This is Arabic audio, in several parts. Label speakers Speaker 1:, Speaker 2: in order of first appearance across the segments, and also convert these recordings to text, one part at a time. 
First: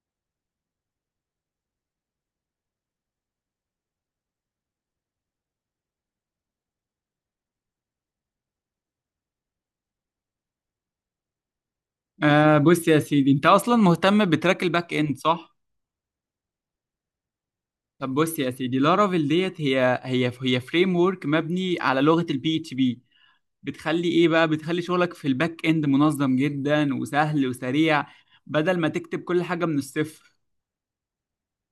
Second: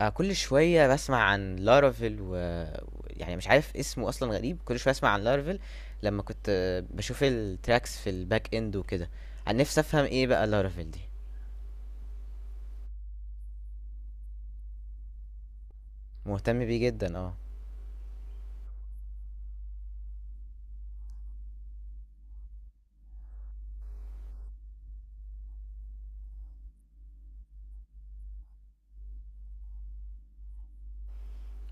Speaker 1: كل شوية باسمع عن Laravel ويعني مش عارف اسمه أصلًا غريب، كل شوية أسمع عن Laravel لمّا كنت باشوف الtracks في الback end وكده. أنا نفسي أفهم إيه بقى Laravel دي،
Speaker 2: آه، بص يا سيدي، انت اصلا مهتم بتراك الباك اند، صح؟
Speaker 1: مهتم بيه جدًا
Speaker 2: طب بص يا سيدي، لارافيل ديت هي فريم ورك مبني على لغه البي اتش بي. بتخلي ايه بقى؟ بتخلي شغلك في الباك اند منظم جدا وسهل وسريع، بدل ما تكتب كل حاجه من الصفر.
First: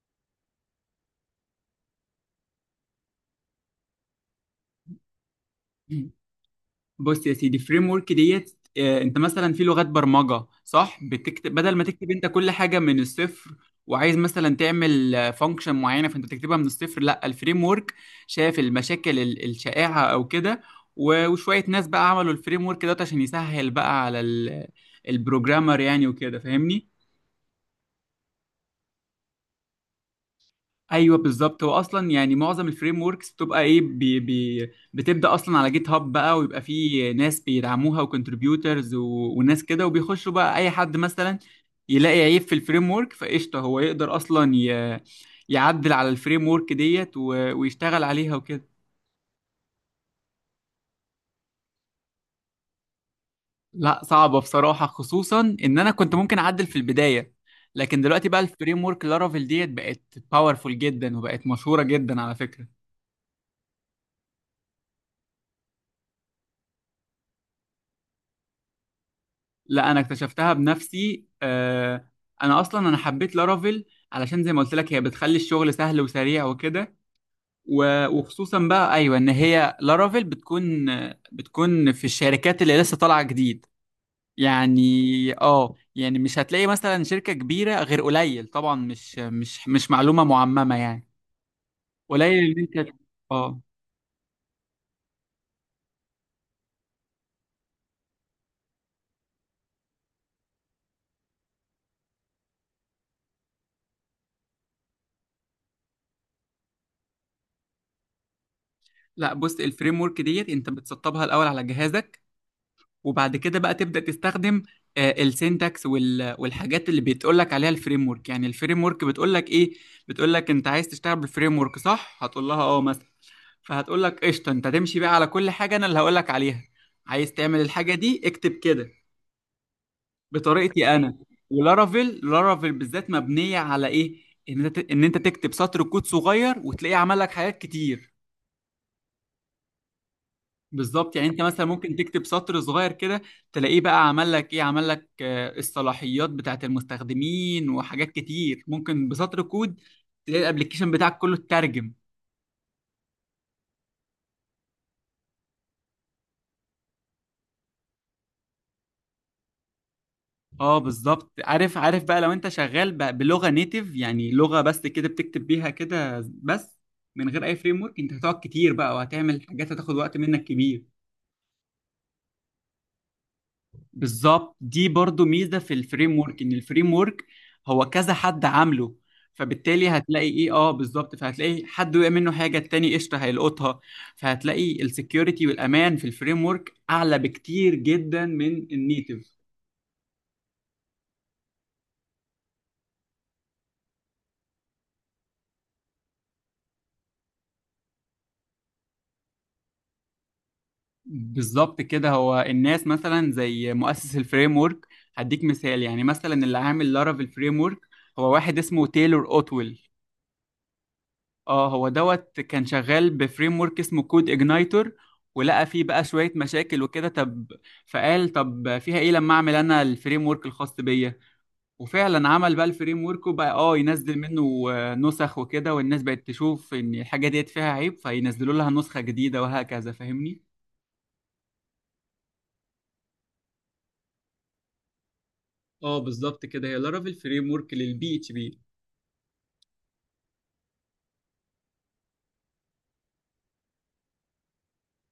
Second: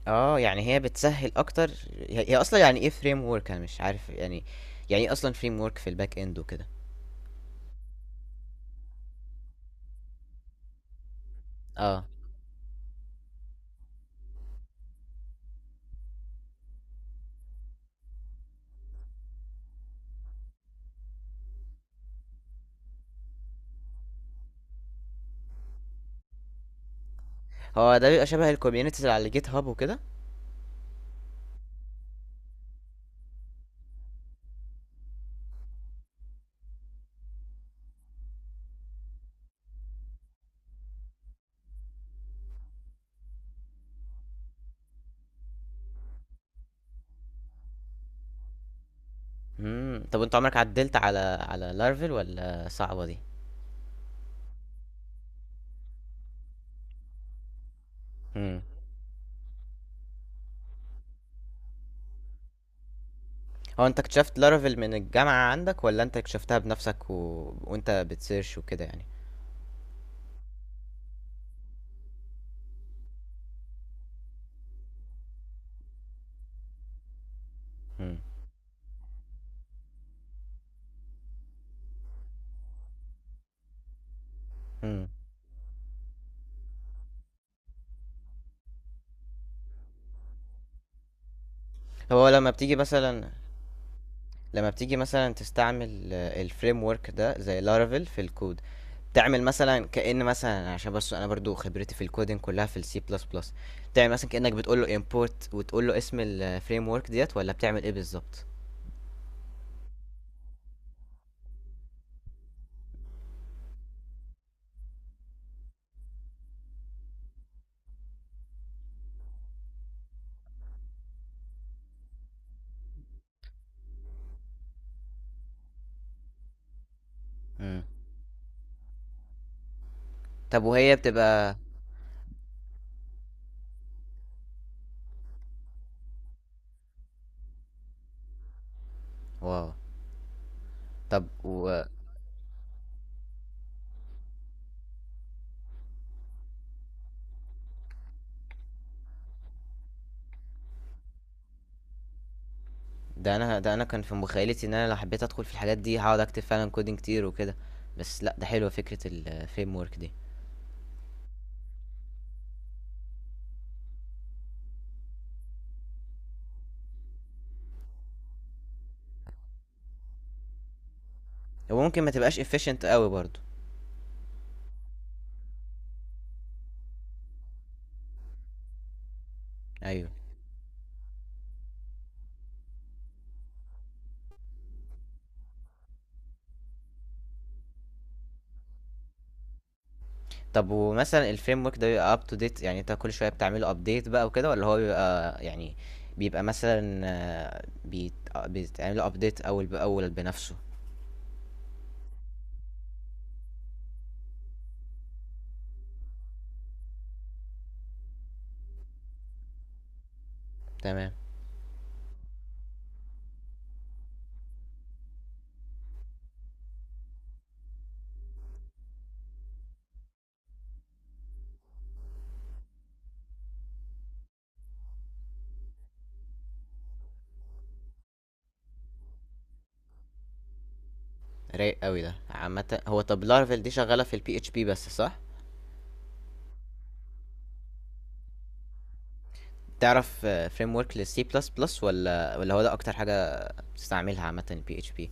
Speaker 1: يعني هي بتسهّل أكتر. هي أصلًا يعني إيه framework؟ أنا مش عارف يعني، يعني إيه أصلًا framework في الback end وكده؟
Speaker 2: بص يا سيدي، فريم ورك ديت، انت مثلا في لغات برمجه، صح؟ بتكتب، بدل ما
Speaker 1: آه،
Speaker 2: تكتب انت كل حاجه من الصفر وعايز مثلا تعمل فانكشن معينه، فانت بتكتبها من الصفر. لا، الفريم ورك شاف المشاكل الشائعه او كده، وشويه ناس بقى عملوا الفريم ورك دوت عشان يسهل بقى على البروجرامر يعني وكده، فاهمني.
Speaker 1: هو ده بيبقى شبه الcommunities اللي على GitHub وكده؟
Speaker 2: ايوه بالظبط، هو اصلا يعني معظم الفريم وركس بتبقى ايه بي بي، بتبدا اصلا على جيت هاب بقى، ويبقى فيه ناس بيدعموها وكونتريبيوترز وناس كده، وبيخشوا بقى. اي حد مثلا يلاقي عيب في الفريم ورك، فقشطه هو يقدر اصلا يعدل على الفريم ورك ديت ويشتغل عليها وكده.
Speaker 1: طب وأنت عمرك عدّلت على Laravel والّا صعبة دي؟
Speaker 2: لا، صعبه بصراحه، خصوصا ان انا كنت ممكن اعدل في البدايه، لكن دلوقتي بقى
Speaker 1: إمم.
Speaker 2: الفريم ورك لارافيل ديت بقت باورفول جدا، وبقت مشهوره جدا على فكره.
Speaker 1: هو انت اكتشفت لارافيل من الجامعة عندك ولا انت اكتشفتها بنفسك وانت بتسيرش وكده يعني.
Speaker 2: لا، انا اكتشفتها بنفسي. انا اصلا انا حبيت لارافيل علشان زي ما قلت لك، هي بتخلي الشغل سهل وسريع وكده.
Speaker 1: مم.
Speaker 2: وخصوصا بقى، ايوه، ان هي لارافيل بتكون في الشركات اللي لسه طالعه جديد يعني.
Speaker 1: مم.
Speaker 2: اه، يعني مش هتلاقي مثلا شركه كبيره غير قليل، طبعا مش معلومه معممه يعني،
Speaker 1: هو لما
Speaker 2: قليل. ان
Speaker 1: بتيجي
Speaker 2: انت
Speaker 1: مثلا
Speaker 2: اه.
Speaker 1: لما بتيجي مثلا تستعمل الفريم ورك ده زي لارافيل في الكود، تعمل مثلا كأن مثلا، عشان بس انا برضو خبرتي في الكودين كلها في السي بلس بلس، تعمل مثلا كأنك بتقول له import وتقول له اسم الفريم ورك ديت ولا بتعمل ايه بالظبط؟
Speaker 2: لا، بص، الفريم ورك ديت انت بتسطبها الاول على جهازك، وبعد كده بقى تبدأ تستخدم السينتاكس والحاجات اللي بتقول لك عليها الفريم ورك. يعني الفريم ورك بتقول لك ايه؟ بتقول لك انت عايز تشتغل بالفريم ورك، صح؟ هتقول لها اه مثلا، فهتقول لك قشطه، انت تمشي بقى على كل حاجه انا اللي هقول لك عليها. عايز تعمل
Speaker 1: مم.
Speaker 2: الحاجه دي، اكتب كده
Speaker 1: طب
Speaker 2: بطريقتي
Speaker 1: وهي
Speaker 2: انا.
Speaker 1: بتبقى.
Speaker 2: ولارافيل لارافيل بالذات مبنيه على ايه؟ ان انت تكتب سطر كود صغير وتلاقيه عمل لك حاجات كتير.
Speaker 1: واو.
Speaker 2: بالظبط،
Speaker 1: طب
Speaker 2: يعني انت مثلا
Speaker 1: و...
Speaker 2: ممكن تكتب سطر صغير كده، تلاقيه بقى عمل لك ايه، عمل لك الصلاحيات بتاعت المستخدمين وحاجات كتير. ممكن بسطر كود تلاقي الابليكيشن بتاعك كله اترجم.
Speaker 1: ده انا كان في مخيلتي ان انا لو حبيت ادخل في الحاجات دي هقعد اكتب فعلا كودينج كتير وكده، بس لا ده حلوه فكره الفريم ورك دي.
Speaker 2: اه، بالظبط. عارف عارف بقى، لو انت شغال بلغة نيتيف يعني، لغة بس كده بتكتب بيها كده بس من غير اي فريم ورك، انت هتقعد كتير بقى، وهتعمل حاجات هتاخد وقت منك كبير.
Speaker 1: هو ممكن ما تبقاش efficient قوي برضو.
Speaker 2: بالظبط، دي برضو ميزة في الفريم ورك، ان الفريم ورك هو كذا حد عامله. فبالتالي
Speaker 1: ايوه.
Speaker 2: هتلاقي ايه، اه بالظبط، فهتلاقي حد وقع منه حاجة، التاني قشطة هيلقطها. فهتلاقي السكيورتي والامان في الفريم ورك اعلى بكتير جدا من النيتف.
Speaker 1: طب ومثلا الفريم ورك ده بيبقى up to date، يعني انت كل شويه بتعمله update بقى وكده، ولا هو بيبقى يعني بيبقى مثلا بيتعمل update اول باول بنفسه؟
Speaker 2: بالظبط كده. هو الناس مثلا زي مؤسس الفريم ورك، هديك مثال، يعني مثلا اللي عامل لارافيل فريم ورك هو واحد اسمه تايلور اوتويل.
Speaker 1: تمام.
Speaker 2: اه، هو دوت كان شغال بفريم ورك اسمه كود اجنايتور، ولقى فيه بقى شوية مشاكل وكده. طب فقال، طب فيها ايه لما اعمل انا الفريم ورك الخاص بيا. وفعلا عمل بقى الفريم ورك، وبقى اه ينزل منه نسخ وكده، والناس بقت تشوف ان الحاجة ديت فيها عيب فينزلوا لها نسخة جديدة وهكذا، فاهمني.
Speaker 1: رايق قوي ده عامه. هو طب لارفل دي شغاله في البي اتش بي بس صح؟
Speaker 2: اه بالظبط كده، هي لارافيل فريم ورك للبي اتش بي.
Speaker 1: تعرف فريم ورك للسي بلس بلس ولا هو ده اكتر حاجه بتستعملها عامه البي اتش بي؟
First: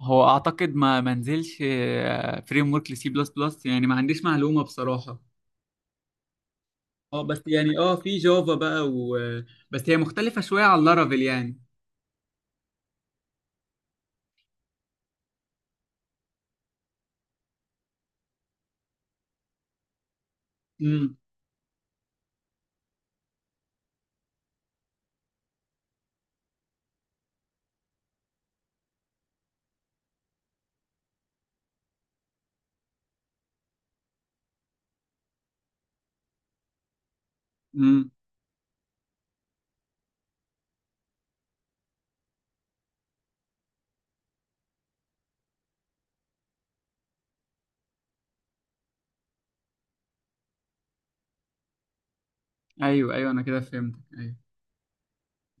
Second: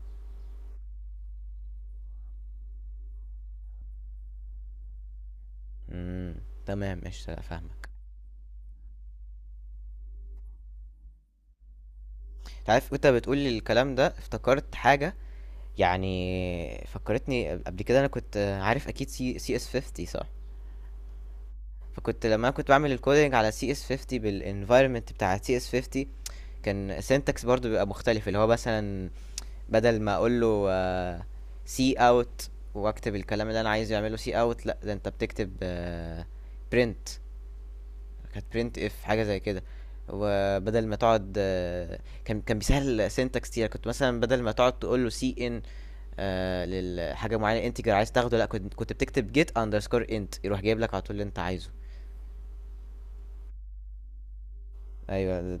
Speaker 2: هو اعتقد ما منزلش فريم ورك لسي بلس بلس يعني، ما عنديش معلومة بصراحة.
Speaker 1: امم. تمام
Speaker 2: اه
Speaker 1: قشطة، لأ،
Speaker 2: بس يعني،
Speaker 1: فاهمك.
Speaker 2: في جافا بقى، بس هي مختلفة شوية عن لارافيل يعني.
Speaker 1: انت عارف وانت بتقول لي الكلام ده افتكرت حاجة، يعني فكرتني قبل كده انا كنت عارف اكيد سي اس 50 صح؟
Speaker 2: امم.
Speaker 1: فكنت لما انا كنت بعمل الكودينج على سي اس 50 بالانفايرمنت بتاع سي اس 50، كان syntax برضو بيبقى مختلف، اللي هو مثلا بدل ما اقول له سي اوت واكتب الكلام اللي انا عايز يعمله سي اوت، لا ده انت بتكتب برنت،
Speaker 2: امم.
Speaker 1: كانت برنت اف حاجه زي كده. وبدل ما تقعد كان بيسهل السنتكس كتير، كنت مثلا بدل ما تقعد تقول له سي ان للحاجه معينه انتجر عايز تاخده، لا كنت بتكتب جيت اندرسكور انت، يروح جايب لك على طول اللي انت عايزه.
Speaker 2: ايوه، ايوه، انا كده فهمت. ايوه.
Speaker 1: ايوه.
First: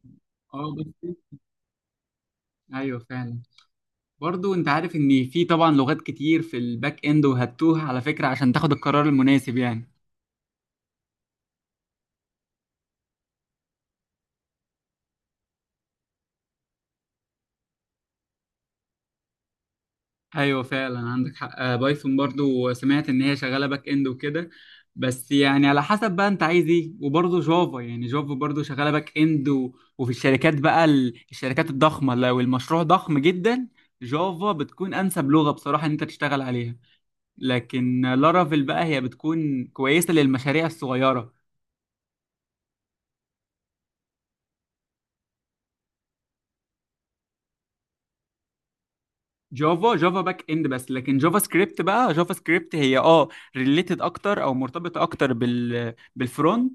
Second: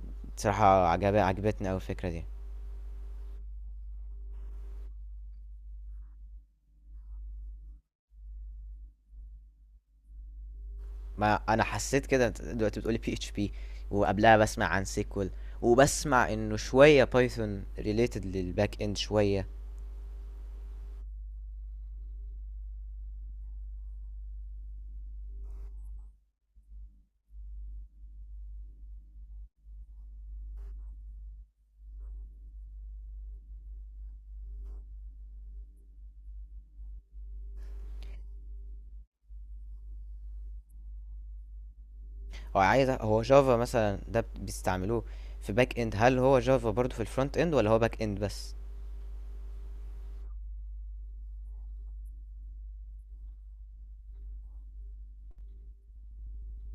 Speaker 2: اه
Speaker 1: بصراحه
Speaker 2: بس،
Speaker 1: عجبتني قوي الفكره دي.
Speaker 2: ايوه فعلا. برضو انت عارف ان في طبعا لغات كتير في الباك اند وهتوها، على فكرة، عشان تاخد القرار المناسب يعني.
Speaker 1: ما انا حسيت كده، أنت دلوقتي بتقولي بي اتش بي، وقبلها بسمع عن سيكوال، وبسمع انه شويه بايثون ريليتد للباك اند شويه.
Speaker 2: ايوه فعلا عندك حق. بايثون برضو سمعت ان هي شغاله باك اند وكده، بس يعني على حسب بقى انت عايز ايه. وبرضه جافا، يعني جافا برضه شغاله باك اند، وفي الشركات بقى، الشركات الضخمه لو المشروع ضخم جدا، جافا بتكون انسب لغه بصراحه ان انت تشتغل عليها، لكن لارافيل بقى هي بتكون كويسه للمشاريع الصغيره.
Speaker 1: هو جافا مثلا ده بيستعملوه في باك اند؟ هل هو جافا برضو في الفرونت اند، ولا هو باك اند بس؟
Speaker 2: جافا، جافا باك اند بس، لكن جافا سكريبت بقى، جافا سكريبت هي ريليتد اكتر او مرتبطه اكتر بالفرونت.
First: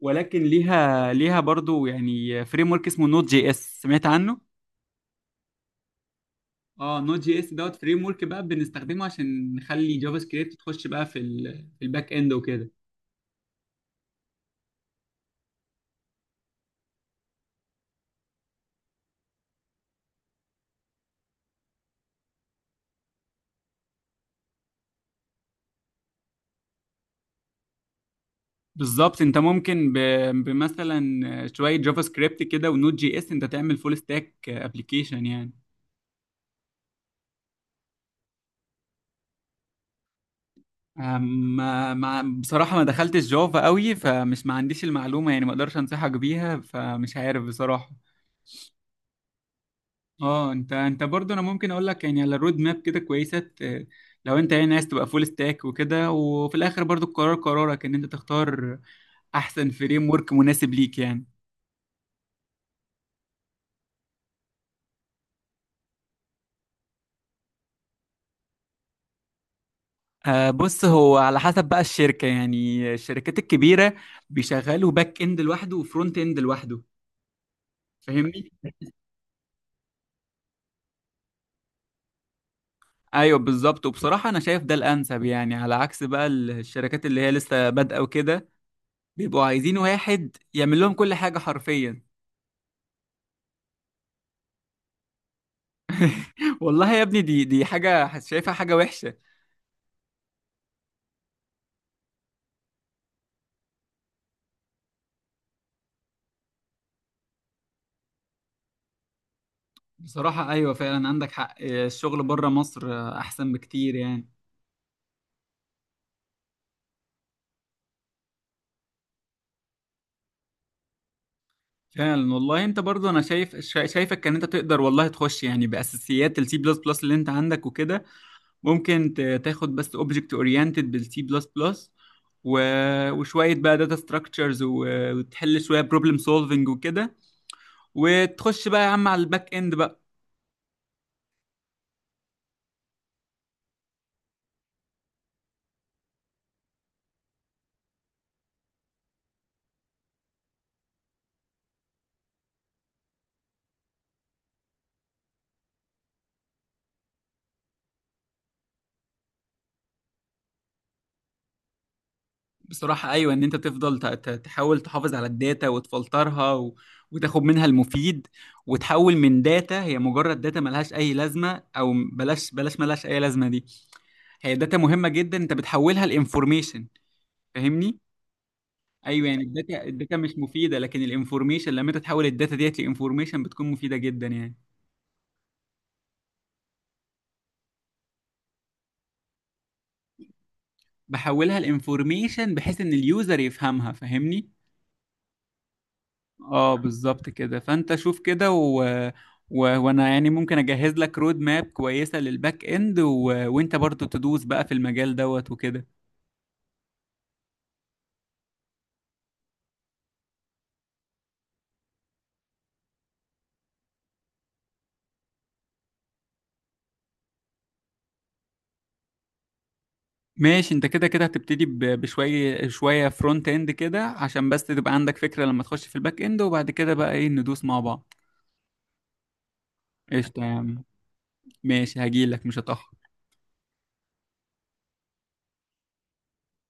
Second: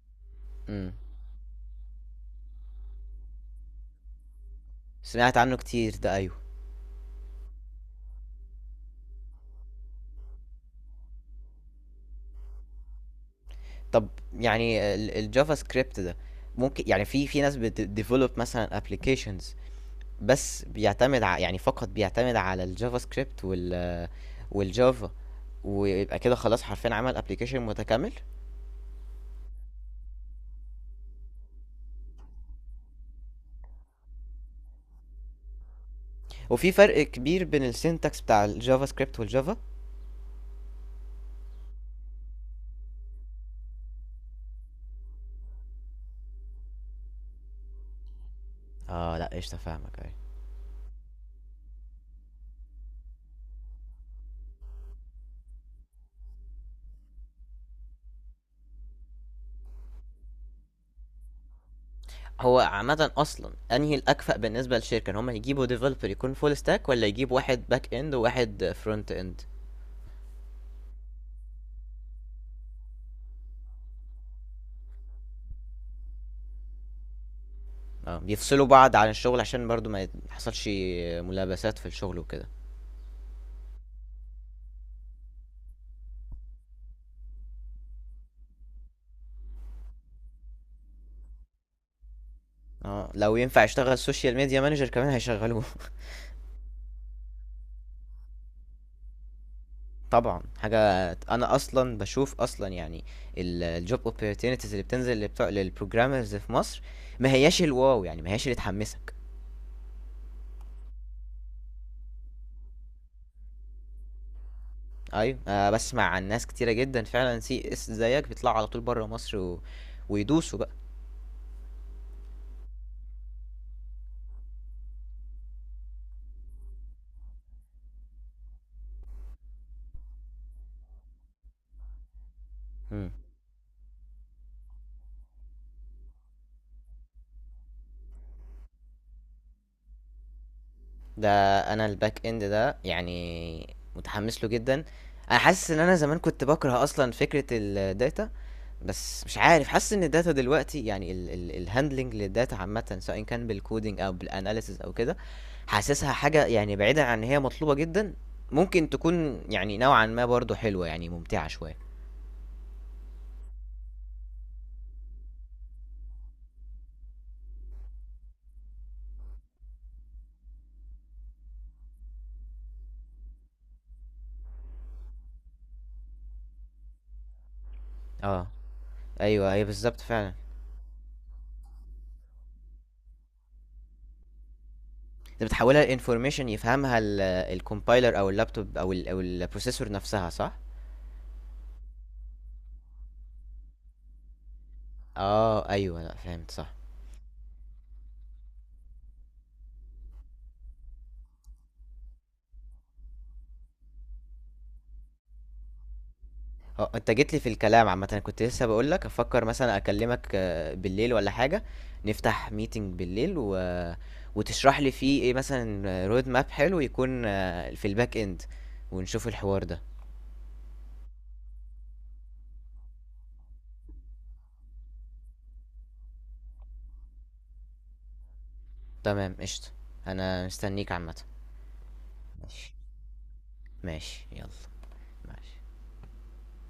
Speaker 2: ولكن
Speaker 1: امم.
Speaker 2: ليها برضو يعني فريم ورك اسمه نوت جي اس، سمعت عنه.
Speaker 1: سمعت عنه كتير ده، ايوه.
Speaker 2: اه، نوت جي اس دوت فريم ورك بقى بنستخدمه عشان نخلي جافا سكريبت تخش بقى في في الباك اند وكده.
Speaker 1: طب يعني الجافا سكريبت ده ممكن يعني، في في ناس بتديفلوب مثلا ابلكيشنز، بس يعني فقط بيعتمد على الجافا سكريبت والجافا، ويبقى كده خلاص حرفيا عمل ابلكيشن متكامل؟
Speaker 2: بالظبط، انت ممكن بمثلا شويه جافا سكريبت كده ونوت جي اس، انت تعمل فول ستاك ابلكيشن يعني.
Speaker 1: وفي فرق كبير بين السينتاكس بتاع الجافا سكريبت والجافا؟
Speaker 2: أم- بصراحة ما دخلتش جافا قوي، ما عنديش المعلومة يعني، ما اقدرش انصحك بيها، فمش عارف بصراحة.
Speaker 1: اه لا قشطه فاهمك.
Speaker 2: اه، انت برضه، انا ممكن اقول لك يعني على الرود ماب كده كويسة، لو انت يعني عايز تبقى فول ستاك وكده. وفي الاخر برضه القرار قرارك، ان انت تختار احسن فريم ورك مناسب ليك يعني.
Speaker 1: هو عامة أصلا أنهي الأكفأ بالنسبة للشركة، إن هم يجيبوا ديفلوبر يكون فول ستاك، ولا يجيبوا واحد باك إند وواحد فرونت إند؟
Speaker 2: آه بص، هو على حسب بقى الشركة، يعني الشركات الكبيرة بيشغلوا باك اند لوحده وفرونت اند لوحده،
Speaker 1: اه
Speaker 2: فاهمني.
Speaker 1: بيفصلوا بعض عن الشغل عشان برضو ما يحصلش ملابسات في الشغل وكده.
Speaker 2: ايوه بالظبط. وبصراحه انا شايف ده الانسب يعني، على عكس بقى الشركات اللي هي لسه بادئه وكده، بيبقوا عايزين واحد يعمل لهم كل حاجه حرفيا.
Speaker 1: اه لو ينفع يشتغل سوشيال ميديا مانجر كمان هيشغلوه.
Speaker 2: والله يا ابني، دي حاجه شايفها حاجه وحشه.
Speaker 1: طبعا حاجة، أنا أصلا بشوف أصلا يعني الجوب opportunities اللي بتنزل لبتوع للبروجرامرز في مصر ما هياش الواو، يعني ما هياش اللي تحمسك.
Speaker 2: بصراحه ايوه فعلا عندك حق، الشغل بره مصر احسن بكتير يعني.
Speaker 1: ايوه بسمع عن ناس كتيرة جدا فعلا سي اس زيك بيطلعوا على طول بره مصر ويدوسوا بقى.
Speaker 2: فعلا والله، انت برضو انا شايف، شايفك ان انت تقدر والله تخش يعني باساسيات السي بلس بلس اللي انت عندك وكده. ممكن تاخد بس اوبجكت اورينتد بالسي بلس بلس،
Speaker 1: مم.
Speaker 2: وشويه بقى داتا ستراكشرز، وتحل شويه بروبلم سولفنج وكده، وتخش بقى يا عم على الباك اند بقى.
Speaker 1: ده انا الباك اند ده يعني متحمس له جدا. انا حاسس ان انا زمان كنت بكره اصلا فكرة الداتا، بس مش عارف، حاسس ان الداتا دلوقتي يعني الهاندلنج للداتا عامة سواء كان بالكودينج او بالاناليسز او كده، حاسسها حاجة يعني بعيدا عن ان هي مطلوبة جدا، ممكن تكون يعني نوعا ما برضو حلوة، يعني ممتعة شوية.
Speaker 2: بصراحه ايوه، ان انت تفضل تحاول تحافظ على الداتا وتفلترها وتاخد منها المفيد، وتحول من داتا هي مجرد داتا ملهاش اي لازمه، او بلاش بلاش ملهاش اي لازمه، دي هي داتا مهمه جدا انت بتحولها لانفورميشن، فاهمني.
Speaker 1: اه
Speaker 2: ايوه، يعني
Speaker 1: ايوه هي
Speaker 2: الداتا،
Speaker 1: بالظبط
Speaker 2: الداتا
Speaker 1: فعلا.
Speaker 2: مش مفيده، لكن الانفورميشن لما انت تحول الداتا ديت لانفورميشن بتكون مفيده جدا يعني.
Speaker 1: انت بتحولها لانفورميشن يفهمها الكومبايلر او اللابتوب او البروسيسور نفسها صح؟
Speaker 2: بحولها لانفورميشن بحيث ان اليوزر يفهمها، فاهمني.
Speaker 1: اه ايوه لا فهمت صح.
Speaker 2: اه بالظبط كده. فانت شوف كده، وانا يعني ممكن اجهز لك رود ماب كويسه للباك اند، وانت برضو تدوس بقى في المجال دوت وكده.
Speaker 1: اه انت جيت لي في الكلام عامه، انا كنت لسه بقول لك افكر مثلا اكلمك بالليل ولا حاجه، نفتح ميتنج بالليل وتشرح لي فيه ايه مثلا رود ماب حلو يكون في الباك اند، ونشوف الحوار ده.
Speaker 2: ماشي، انت كده كده هتبتدي بشويه شويه فرونت اند كده عشان بس تبقى عندك فكره لما تخش في الباك اند، وبعد كده بقى ايه، ندوس مع بعض.
Speaker 1: تمام قشطه.
Speaker 2: قشطه يا
Speaker 1: انا
Speaker 2: عم،
Speaker 1: مستنيك عامه.
Speaker 2: ماشي، هجيلك مش
Speaker 1: ماشي.
Speaker 2: هتاخر.
Speaker 1: ماشي يلا. ماشي.